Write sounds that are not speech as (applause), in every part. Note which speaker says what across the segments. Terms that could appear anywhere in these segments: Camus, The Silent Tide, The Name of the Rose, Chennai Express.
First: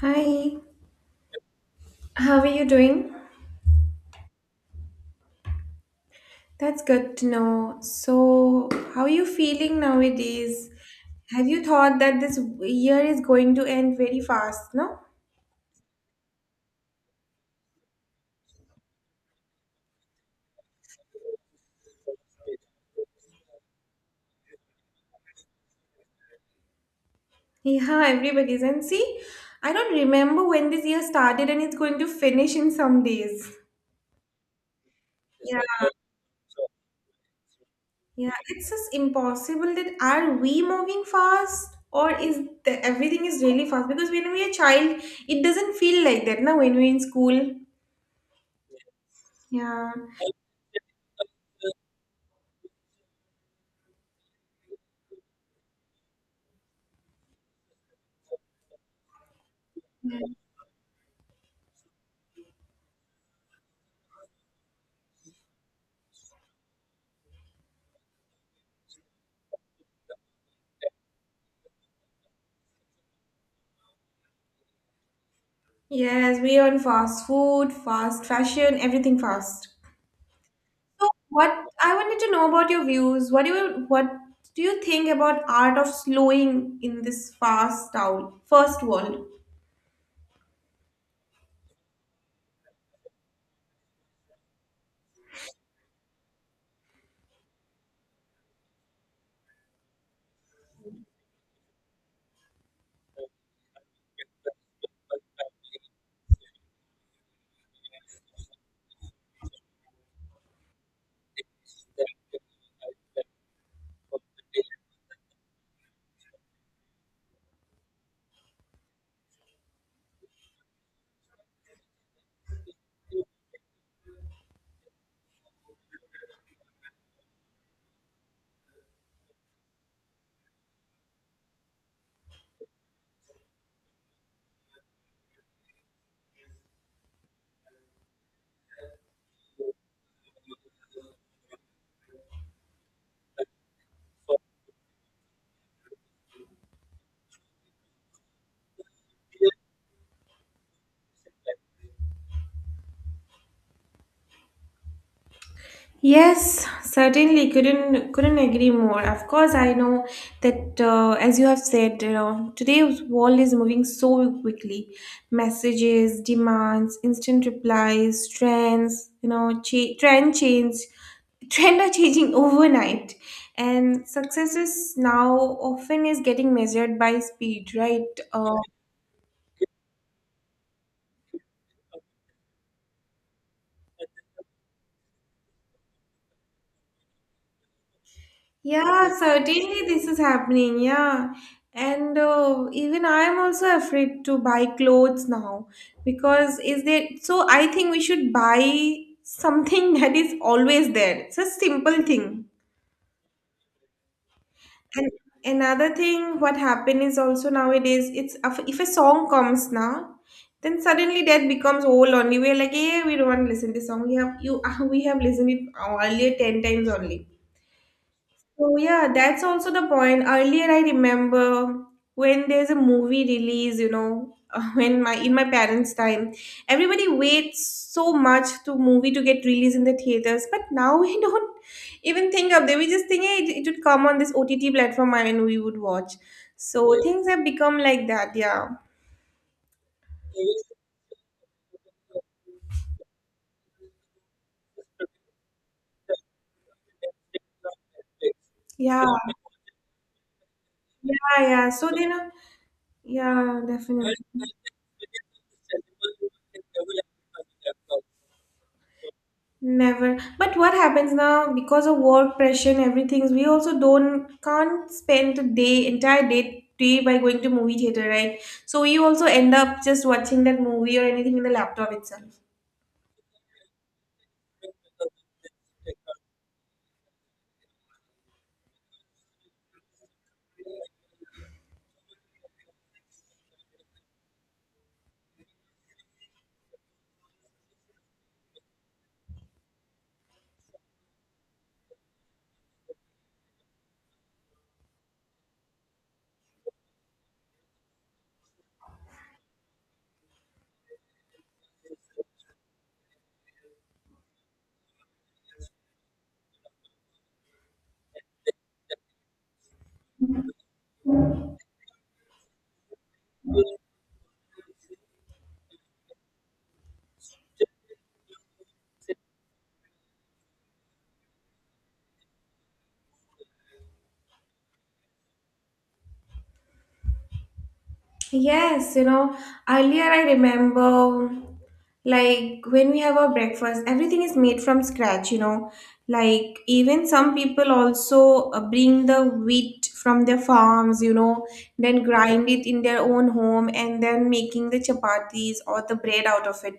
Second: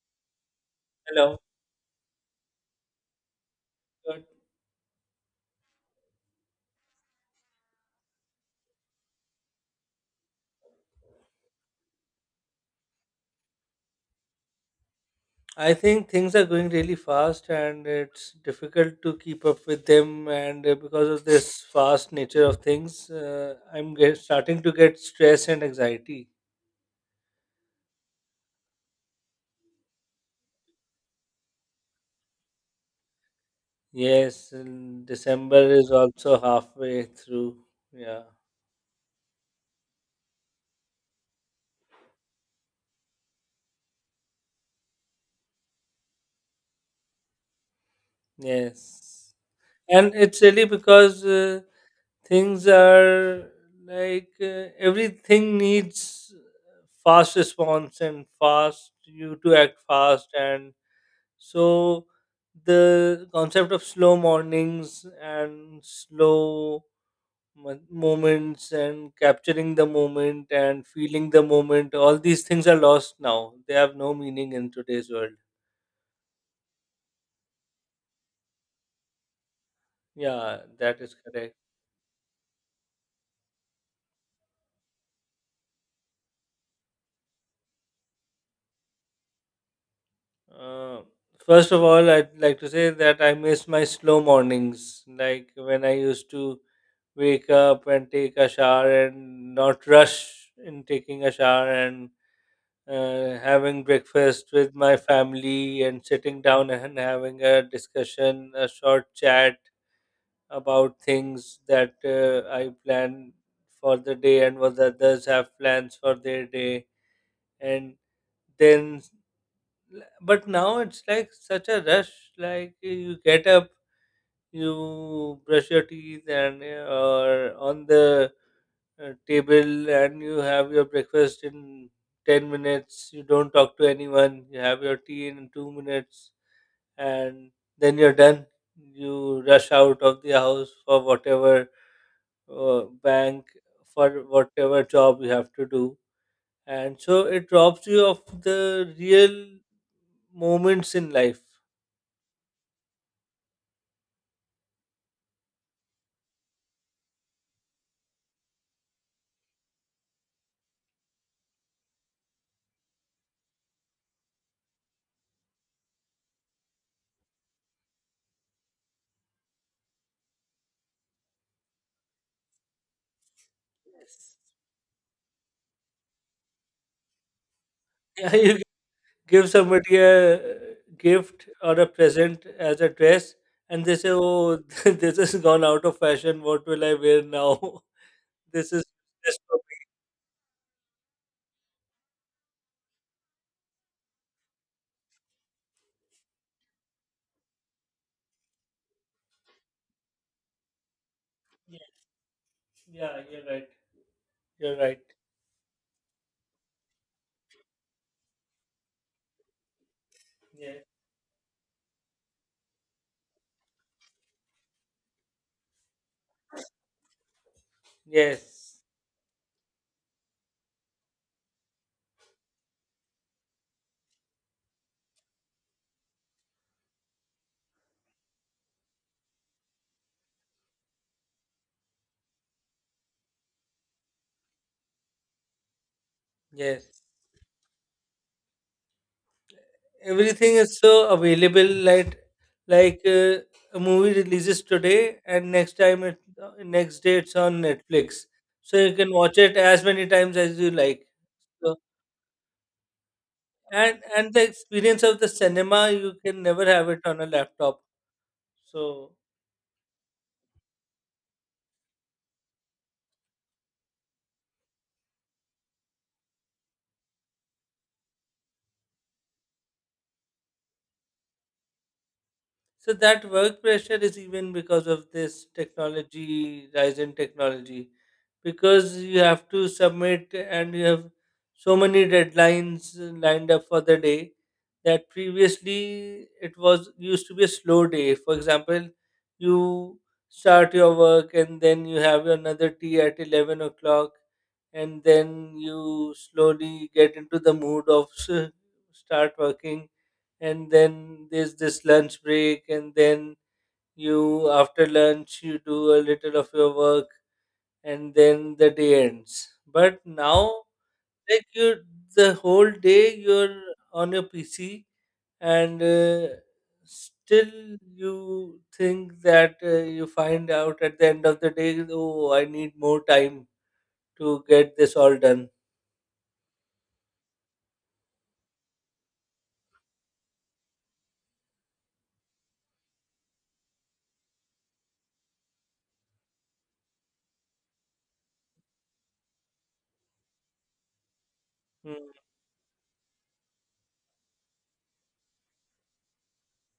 Speaker 1: Hi,
Speaker 2: Hello.
Speaker 1: how are you doing?
Speaker 2: Good.
Speaker 1: That's good to know. So, how are you feeling nowadays? Have you thought that this year is going to end very fast, no?
Speaker 2: I think things are going really fast and it's difficult to keep up with them. And because of this fast nature of things, starting to get stress and anxiety.
Speaker 1: Yeah, everybody's. And see, I don't remember when this year started and it's going to finish in some days.
Speaker 2: Yes, and
Speaker 1: Yeah.
Speaker 2: December is also halfway through. Yeah,
Speaker 1: Yeah, it's just impossible that are we moving fast or is everything is really fast? Because when we are a child, it doesn't feel like that, now when we're in school.
Speaker 2: yes.
Speaker 1: Yeah.
Speaker 2: And it's really because things are everything needs fast response and you to act fast and so the concept of slow mornings and slow moments and capturing the moment and feeling the moment, all these things are lost now. They have no meaning in today's world.
Speaker 1: Yes, we are on fast food, fast fashion, everything fast.
Speaker 2: Yeah, that
Speaker 1: So,
Speaker 2: is correct.
Speaker 1: what I wanted to know about your views. What do you think about art of slowing in this fast town, first world?
Speaker 2: Uh, First of all, I'd like to say that I miss my slow mornings, like when I used to wake up and take a shower and not rush in taking a shower and having breakfast with my family and sitting down and having a discussion, a short chat about things that I plan for the day and what the others have plans for their day. And then, but now it's like such a rush. Like you get up, you brush your teeth and on the table and you have your breakfast in 10 minutes. You don't talk to anyone, you have your tea in 2 minutes, and then you're done. You rush out of the house for whatever bank, for whatever job you have to do, and so it robs you of the real moments in life.
Speaker 1: Yes, certainly couldn't agree more. Of course, I know that as you have said, you know, today's world is moving so quickly. Messages, demands, instant replies, trends, you know, trend change, trend are changing (laughs) overnight,
Speaker 2: (laughs)
Speaker 1: and
Speaker 2: Yes.
Speaker 1: success is now often is getting measured by speed, right?
Speaker 2: Yeah, you give somebody a gift or a present as a dress, and they say, oh, (laughs) this has gone out of fashion, what will I wear now? (laughs) This is
Speaker 1: Yeah,
Speaker 2: this.
Speaker 1: certainly this is happening. Yeah. And even I am also afraid to buy clothes now because is there so I think we should buy something (laughs) that is always there. It's a
Speaker 2: Yeah,
Speaker 1: simple thing.
Speaker 2: yeah, you're right, you're right.
Speaker 1: And another thing what happened is also nowadays it's if a song comes now,
Speaker 2: Yeah.
Speaker 1: then suddenly that becomes old only. We're like, hey, we don't want to listen to this song, we have you (laughs) we have listened it earlier 10 times only. So
Speaker 2: Yes.
Speaker 1: yeah, that's also the point. Earlier, I remember when there's a movie release, you know, (laughs) when my in my parents' time, everybody waits so much to movie to get released in the theaters. But now we (laughs) don't even think of that. We just think, hey, it would come on this OTT platform and we would watch. So
Speaker 2: Yes,
Speaker 1: things have become like that. Yeah,
Speaker 2: everything is so available. Like a movie releases today and uh, next day it's on Netflix, so you
Speaker 1: yeah,
Speaker 2: can watch it as many times as you like.
Speaker 1: yeah.
Speaker 2: So
Speaker 1: So then, yeah, definitely.
Speaker 2: and the experience of the cinema, you can never have it on a laptop. So
Speaker 1: Never. But what happens now because of work pressure and everything, we also don't can't spend a day, entire day by going to movie theater, right? So we also end up just watching that movie or anything in the laptop itself.
Speaker 2: so that work pressure is even because of this technology, rise in technology, because you have to submit and you have so many deadlines lined up for the day. That previously it was used to be a slow day. For example, you start your work and then you have another tea at 11 o'clock, and then you slowly get into the mood of start working, and then there's this lunch break, and then you, after lunch, you do a little of your work, and then the day ends. But now, like, you, the whole day you're on your PC and still you think that you find out at the end of the day, oh, I need more time to get this all done.
Speaker 1: Yes, you know, earlier I remember like when we have our breakfast, everything is made from scratch, you know. Like even some people also bring the wheat from their farms, you know, then
Speaker 2: Hmm.
Speaker 1: grind it in their own home and then making the chapatis or the bread out of it.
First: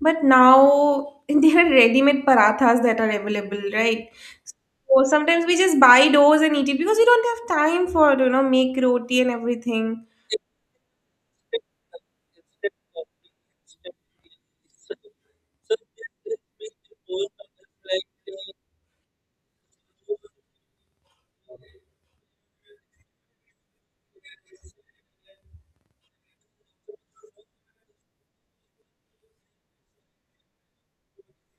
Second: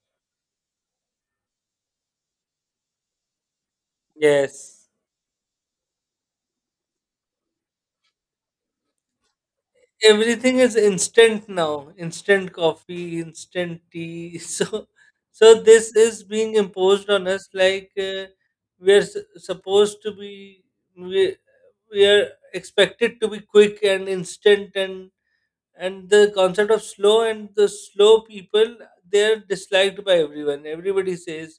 Speaker 1: But now (laughs) there are ready-made parathas that are available, right?
Speaker 2: Yes.
Speaker 1: So sometimes we just buy those and eat it because we don't have time for, you know, make roti and everything.
Speaker 2: Everything is instant now. Instant coffee, instant tea. (laughs) So so this is being imposed on us. We are supposed to be, we, we are expected to be quick and instant, and the concept of slow and the slow people, they are disliked by everyone. Everybody says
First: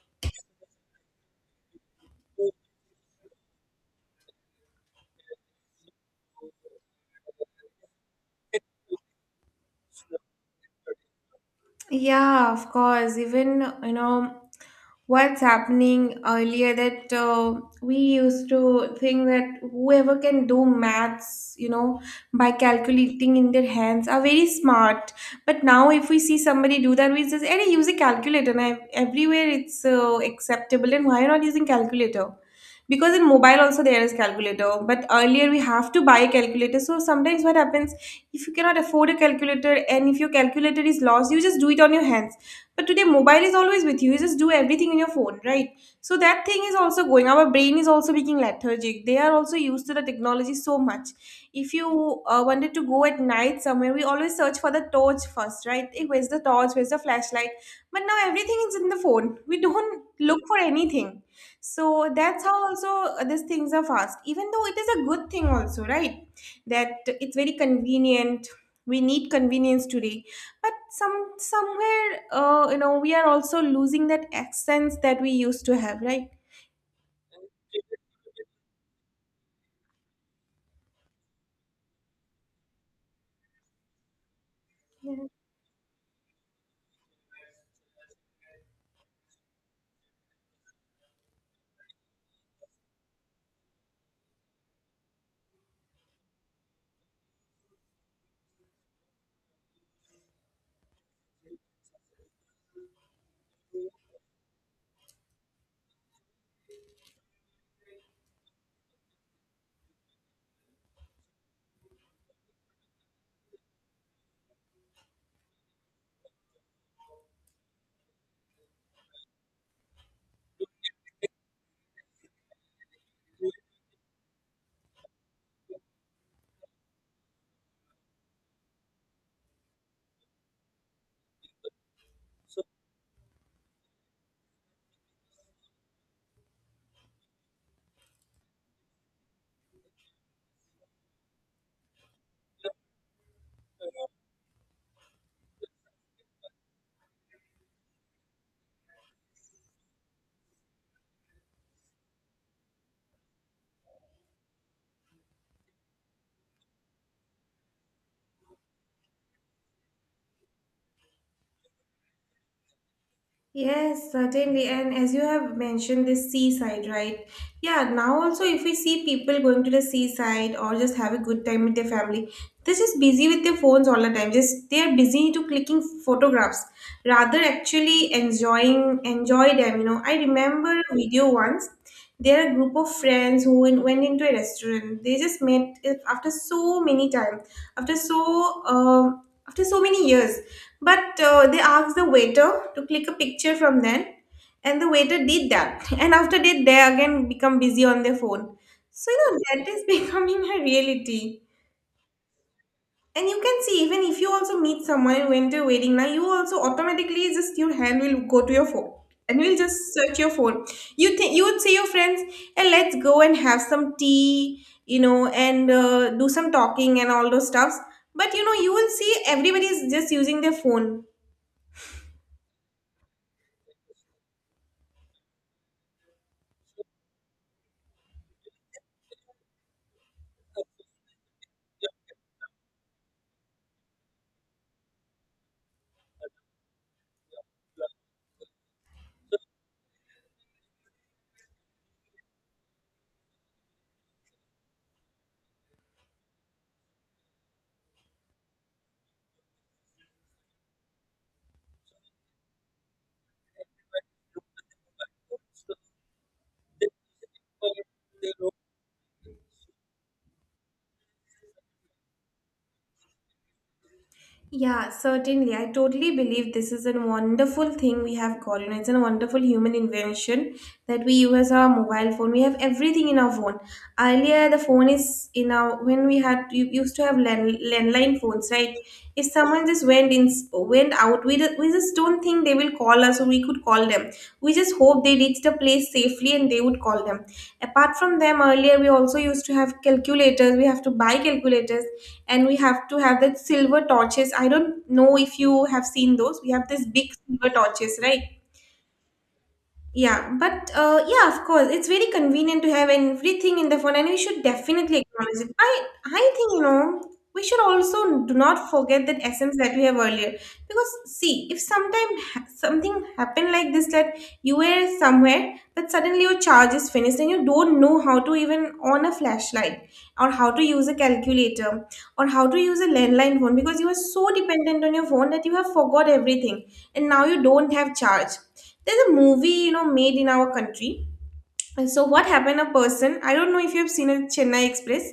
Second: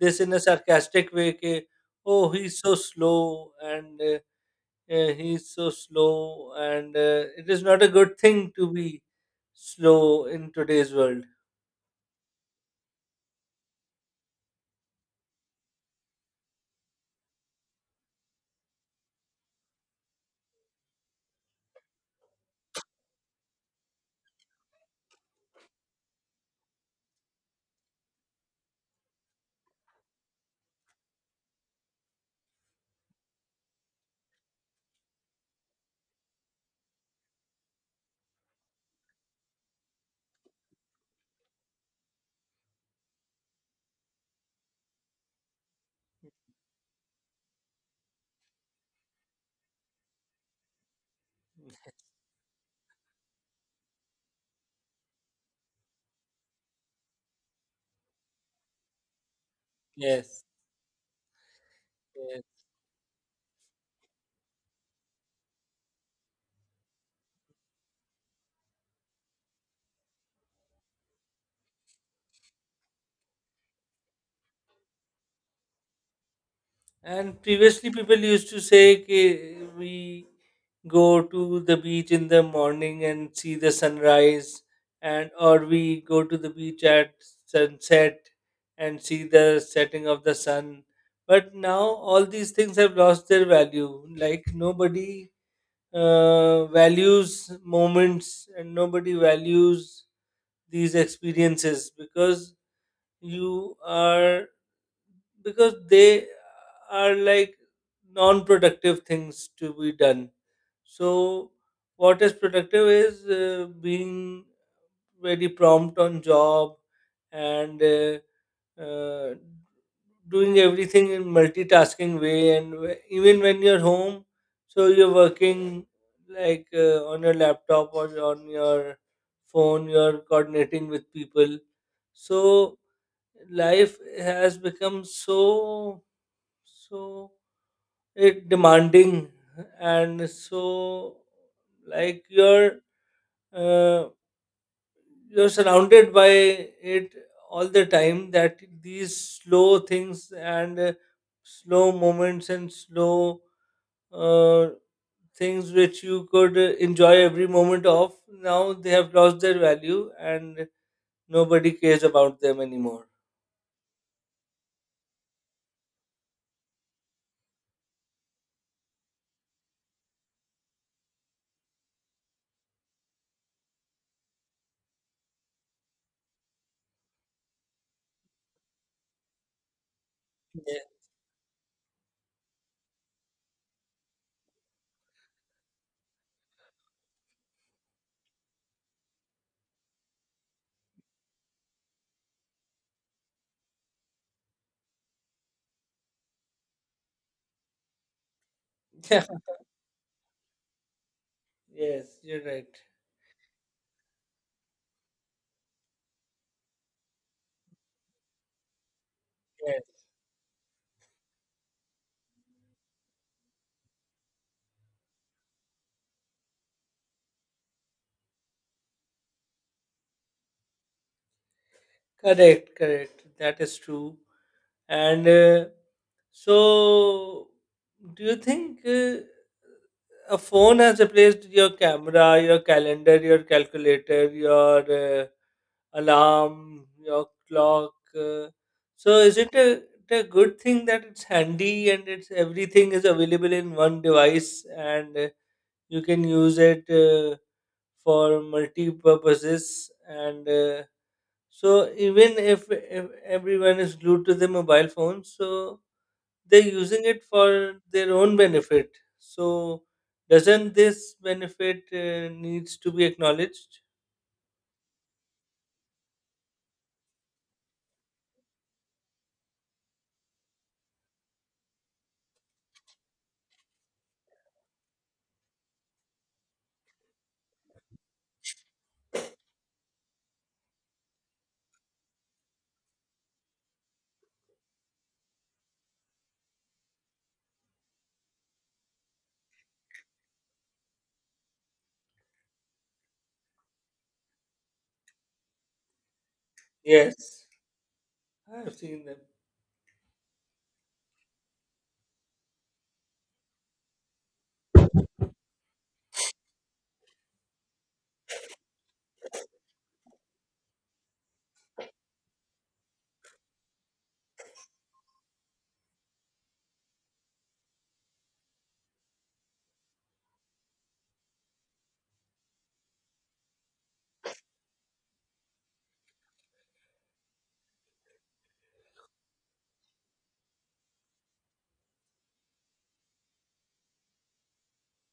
Speaker 2: this in a sarcastic way. Ke, oh, he's so slow and he's so slow and it is not a good thing to be slow in today's world.
Speaker 1: Yeah, of course. Even, you know, what's happening earlier that we used to think that whoever can do maths, you know, by calculating in their hands are very smart. But now, if we see somebody do that, we just, hey, use a calculator. And I, everywhere it's acceptable. And why not using calculator? Because in mobile also there is calculator, but earlier we have to buy a calculator. So sometimes what happens, if you cannot afford a calculator and if your calculator is lost, you just do it on your hands. But today mobile is always with you, you just do everything on your phone, right? So that thing is also going, our brain is also becoming lethargic, they are also used to the technology so much. If you wanted to go at night somewhere, we always search for the torch first, right? Eh, where's the torch, where's the flashlight? But now everything is in the phone, we don't look
Speaker 2: Yes.
Speaker 1: for anything. So that's how
Speaker 2: Yes.
Speaker 1: also these things are fast, even though it is a good thing also, right? That it's very convenient, we need convenience today. But somewhere you know, we are also losing that accents that we used to have, right?
Speaker 2: And previously people used to say कि we go to the beach in the morning and see the sunrise, and or we go to the beach at sunset and see the setting of the sun. But now all these things have lost their value. Like nobody values moments and nobody values these experiences, because you are, because they are like non productive things to be done. So what is productive is being very prompt on job and uh, doing everything in multitasking way, and even when you're home, so you're working, like on your laptop or on your phone, you're coordinating with people. So life has become so, so it demanding, and so, like, uh, you're surrounded by it all the time. That these slow things and slow moments and slow uh, things which you could enjoy every moment of, now they have lost their value and nobody cares about them anymore.
Speaker 1: Yes, certainly. And as you have mentioned, this seaside, right? Yeah, now also, if we see people going to the seaside or just have a good time with their family, they're just busy with their phones all the time. Just they are busy to clicking photographs rather actually enjoy them. You know, I
Speaker 2: Yeah,
Speaker 1: remember a video once. There are a group of friends who went into a restaurant. They just met after so many time, after so um, after so many years, but they asked the waiter to click a picture from them, and the waiter did that. (laughs) And after that, they again become busy on their phone. So you
Speaker 2: yeah,
Speaker 1: know that is (laughs) becoming a reality.
Speaker 2: (laughs) yes, you're right.
Speaker 1: And you can see, even if you also meet someone and went to a wedding, now you also automatically just your hand will go to your phone and you will just
Speaker 2: Yes,
Speaker 1: search your phone. You think you would see your friends and let's go and have some tea, you know, and do some talking and all those stuffs. But you know, you will see everybody is just using their phone.
Speaker 2: correct, correct, that is true. And so, do you think a phone has replaced your camera, your calendar, your calculator, your alarm, your clock? So, is it a good thing that it's handy and it's everything is available in one device, and you can use it for multi purposes, and so even if everyone is glued to the mobile phone, so they're using it for their own benefit. So doesn't this benefit needs to be acknowledged?
Speaker 1: Yeah, certainly. I totally believe this is a wonderful thing we have got. You know, it's a wonderful human invention that we use our mobile phone. We have everything in our phone. Earlier, the phone is in our when we had you used to have landline phones, right? If someone just went out, we just, don't think they will call us or we could call them. We just hope they reached the place safely and they would call them. Apart from them, earlier we also used to have calculators. We have to buy calculators and we have to have that silver torches. I don't know if you have seen those. We have this big
Speaker 2: Yes.
Speaker 1: silver torches, right?
Speaker 2: I've seen them.
Speaker 1: Yeah, but yeah, of course, it's very convenient to have everything in the phone, and we should definitely acknowledge it. I think, you know, we should also do not forget that essence that we have earlier, because see, if sometime something happened like this that you were somewhere, but suddenly your charge is finished and you don't know how to even on a flashlight or how to use a calculator or how to use a landline phone, because you are so dependent on your phone that you have forgot everything and now you don't have charge. There's a movie, you know, made in our country. And so what happened, a person, I don't know if you have seen a Chennai Express.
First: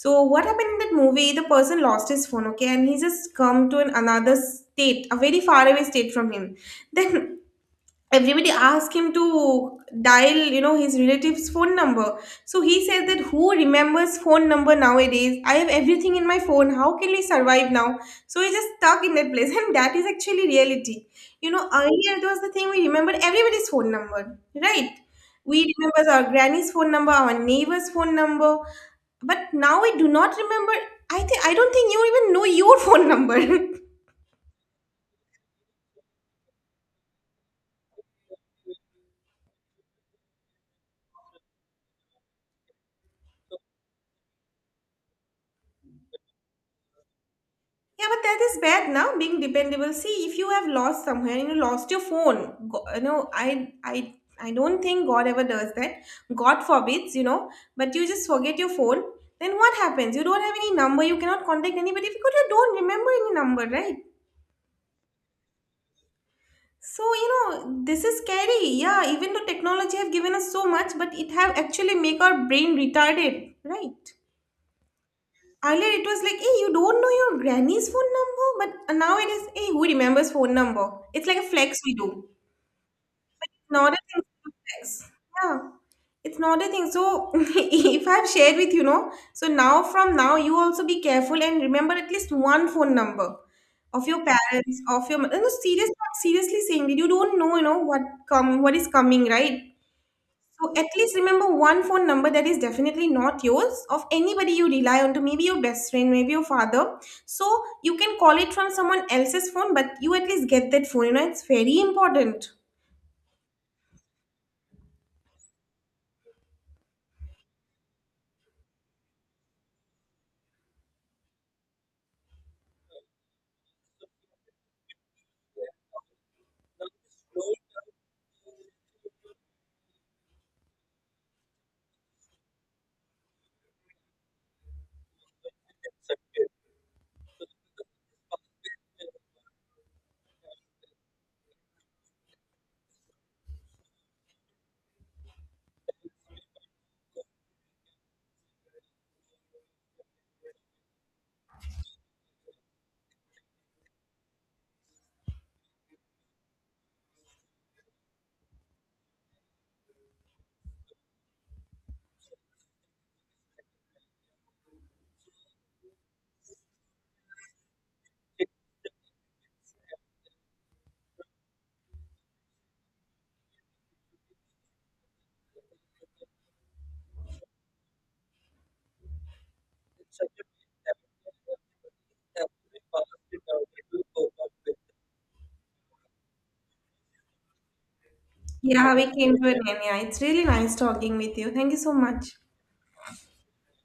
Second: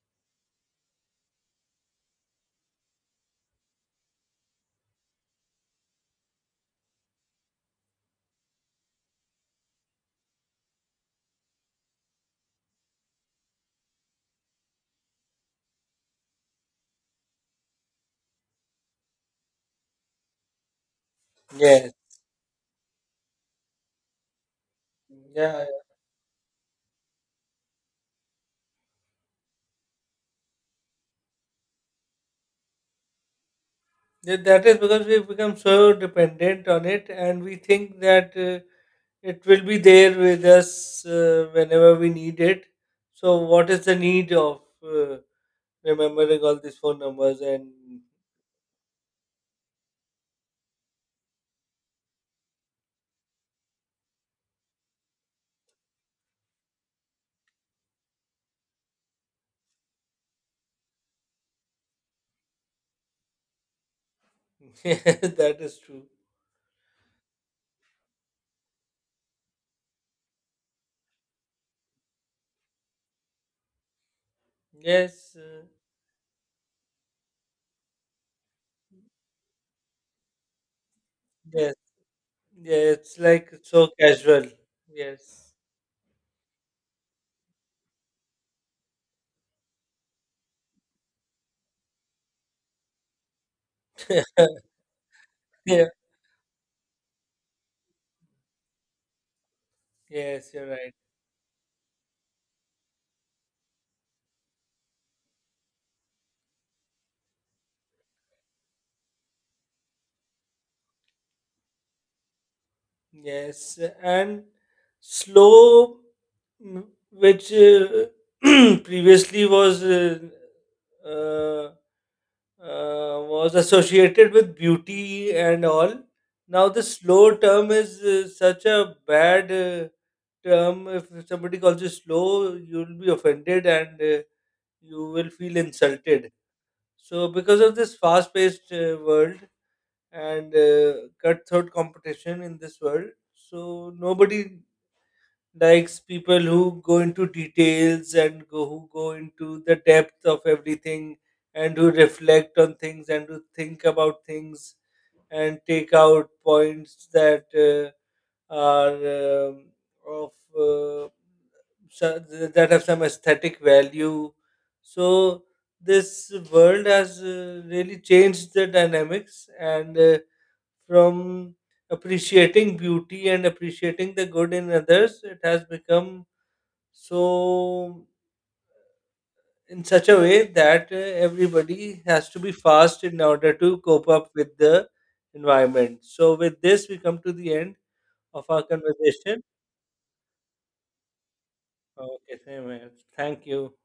Speaker 1: So what happened in that movie, the person lost his phone, okay, and he just come to another state, a very far away state from him. Then everybody asked him to dial, you know, his relative's phone number. So he said that, who remembers phone number nowadays? I have everything in my phone, how can we survive now? So he's just stuck in that place (laughs) and that is actually reality. You know,
Speaker 2: Yes.
Speaker 1: earlier it was the thing, we remembered everybody's phone number, right? We
Speaker 2: Yeah.
Speaker 1: remember our granny's phone number, our neighbor's phone number, but now we do not remember. I don't think you even know your phone number. (laughs)
Speaker 2: That is because we've become so dependent on it, and we think that it will be there with us whenever we need it. So, what is the need of remembering all these phone numbers? And
Speaker 1: Yeah, but that is bad now, being dependable. See, if you have lost somewhere, you know, lost your phone, go, you know, I don't think God ever does that. God forbids, you know, but you just forget your phone. Then what happens? You don't have any number. You cannot contact anybody because you don't remember any number, right?
Speaker 2: (laughs) that is true.
Speaker 1: So, you know, this is scary. Yeah, even though technology have given us so much, but it have actually make our brain retarded, right?
Speaker 2: Yes,
Speaker 1: Earlier it was like, hey, you don't know your granny's phone number, but now it is, hey, who remembers phone number? It's like a
Speaker 2: yes.
Speaker 1: flex we do.
Speaker 2: Yeah, it's like
Speaker 1: It's
Speaker 2: so
Speaker 1: not a thing
Speaker 2: casual.
Speaker 1: to flex.
Speaker 2: Yes.
Speaker 1: Yeah, it's not a thing. So (laughs) if I've shared with you, know, so now from now you also be careful and remember at least one phone number of your
Speaker 2: (laughs)
Speaker 1: parents, of your. No,
Speaker 2: Yeah.
Speaker 1: serious, seriously saying that you don't know, you know what come, what is coming, right?
Speaker 2: Yes, you're
Speaker 1: So at
Speaker 2: right.
Speaker 1: least remember one phone number that is definitely not yours, of anybody you rely on to, maybe your best friend, maybe your father. So you can call it from someone else's phone, but you at least get that phone. You know, it's very important.
Speaker 2: Yes, and slow, mm, which (clears throat) previously uh, was associated with beauty and all. Now the slow term is such a bad term. If somebody calls you slow, you'll be offended and you will feel insulted. So, because of this fast paced world and cutthroat competition in this world, so nobody likes people who go into details and go, who go into the depth of everything, and who reflect on things, and who think about things, and take out points are um of uh, so- that have some aesthetic value. So this world has really changed the dynamics, and from appreciating beauty and appreciating the good in others, it has become so in such a way that everybody has to be fast in order to cope up with the environment. So with this, we come to the end of our
Speaker 1: Yeah, we came
Speaker 2: conversation.
Speaker 1: to an end. Yeah, it's really nice talking with you. Thank you so much.
Speaker 2: Okay, same here. Thank you.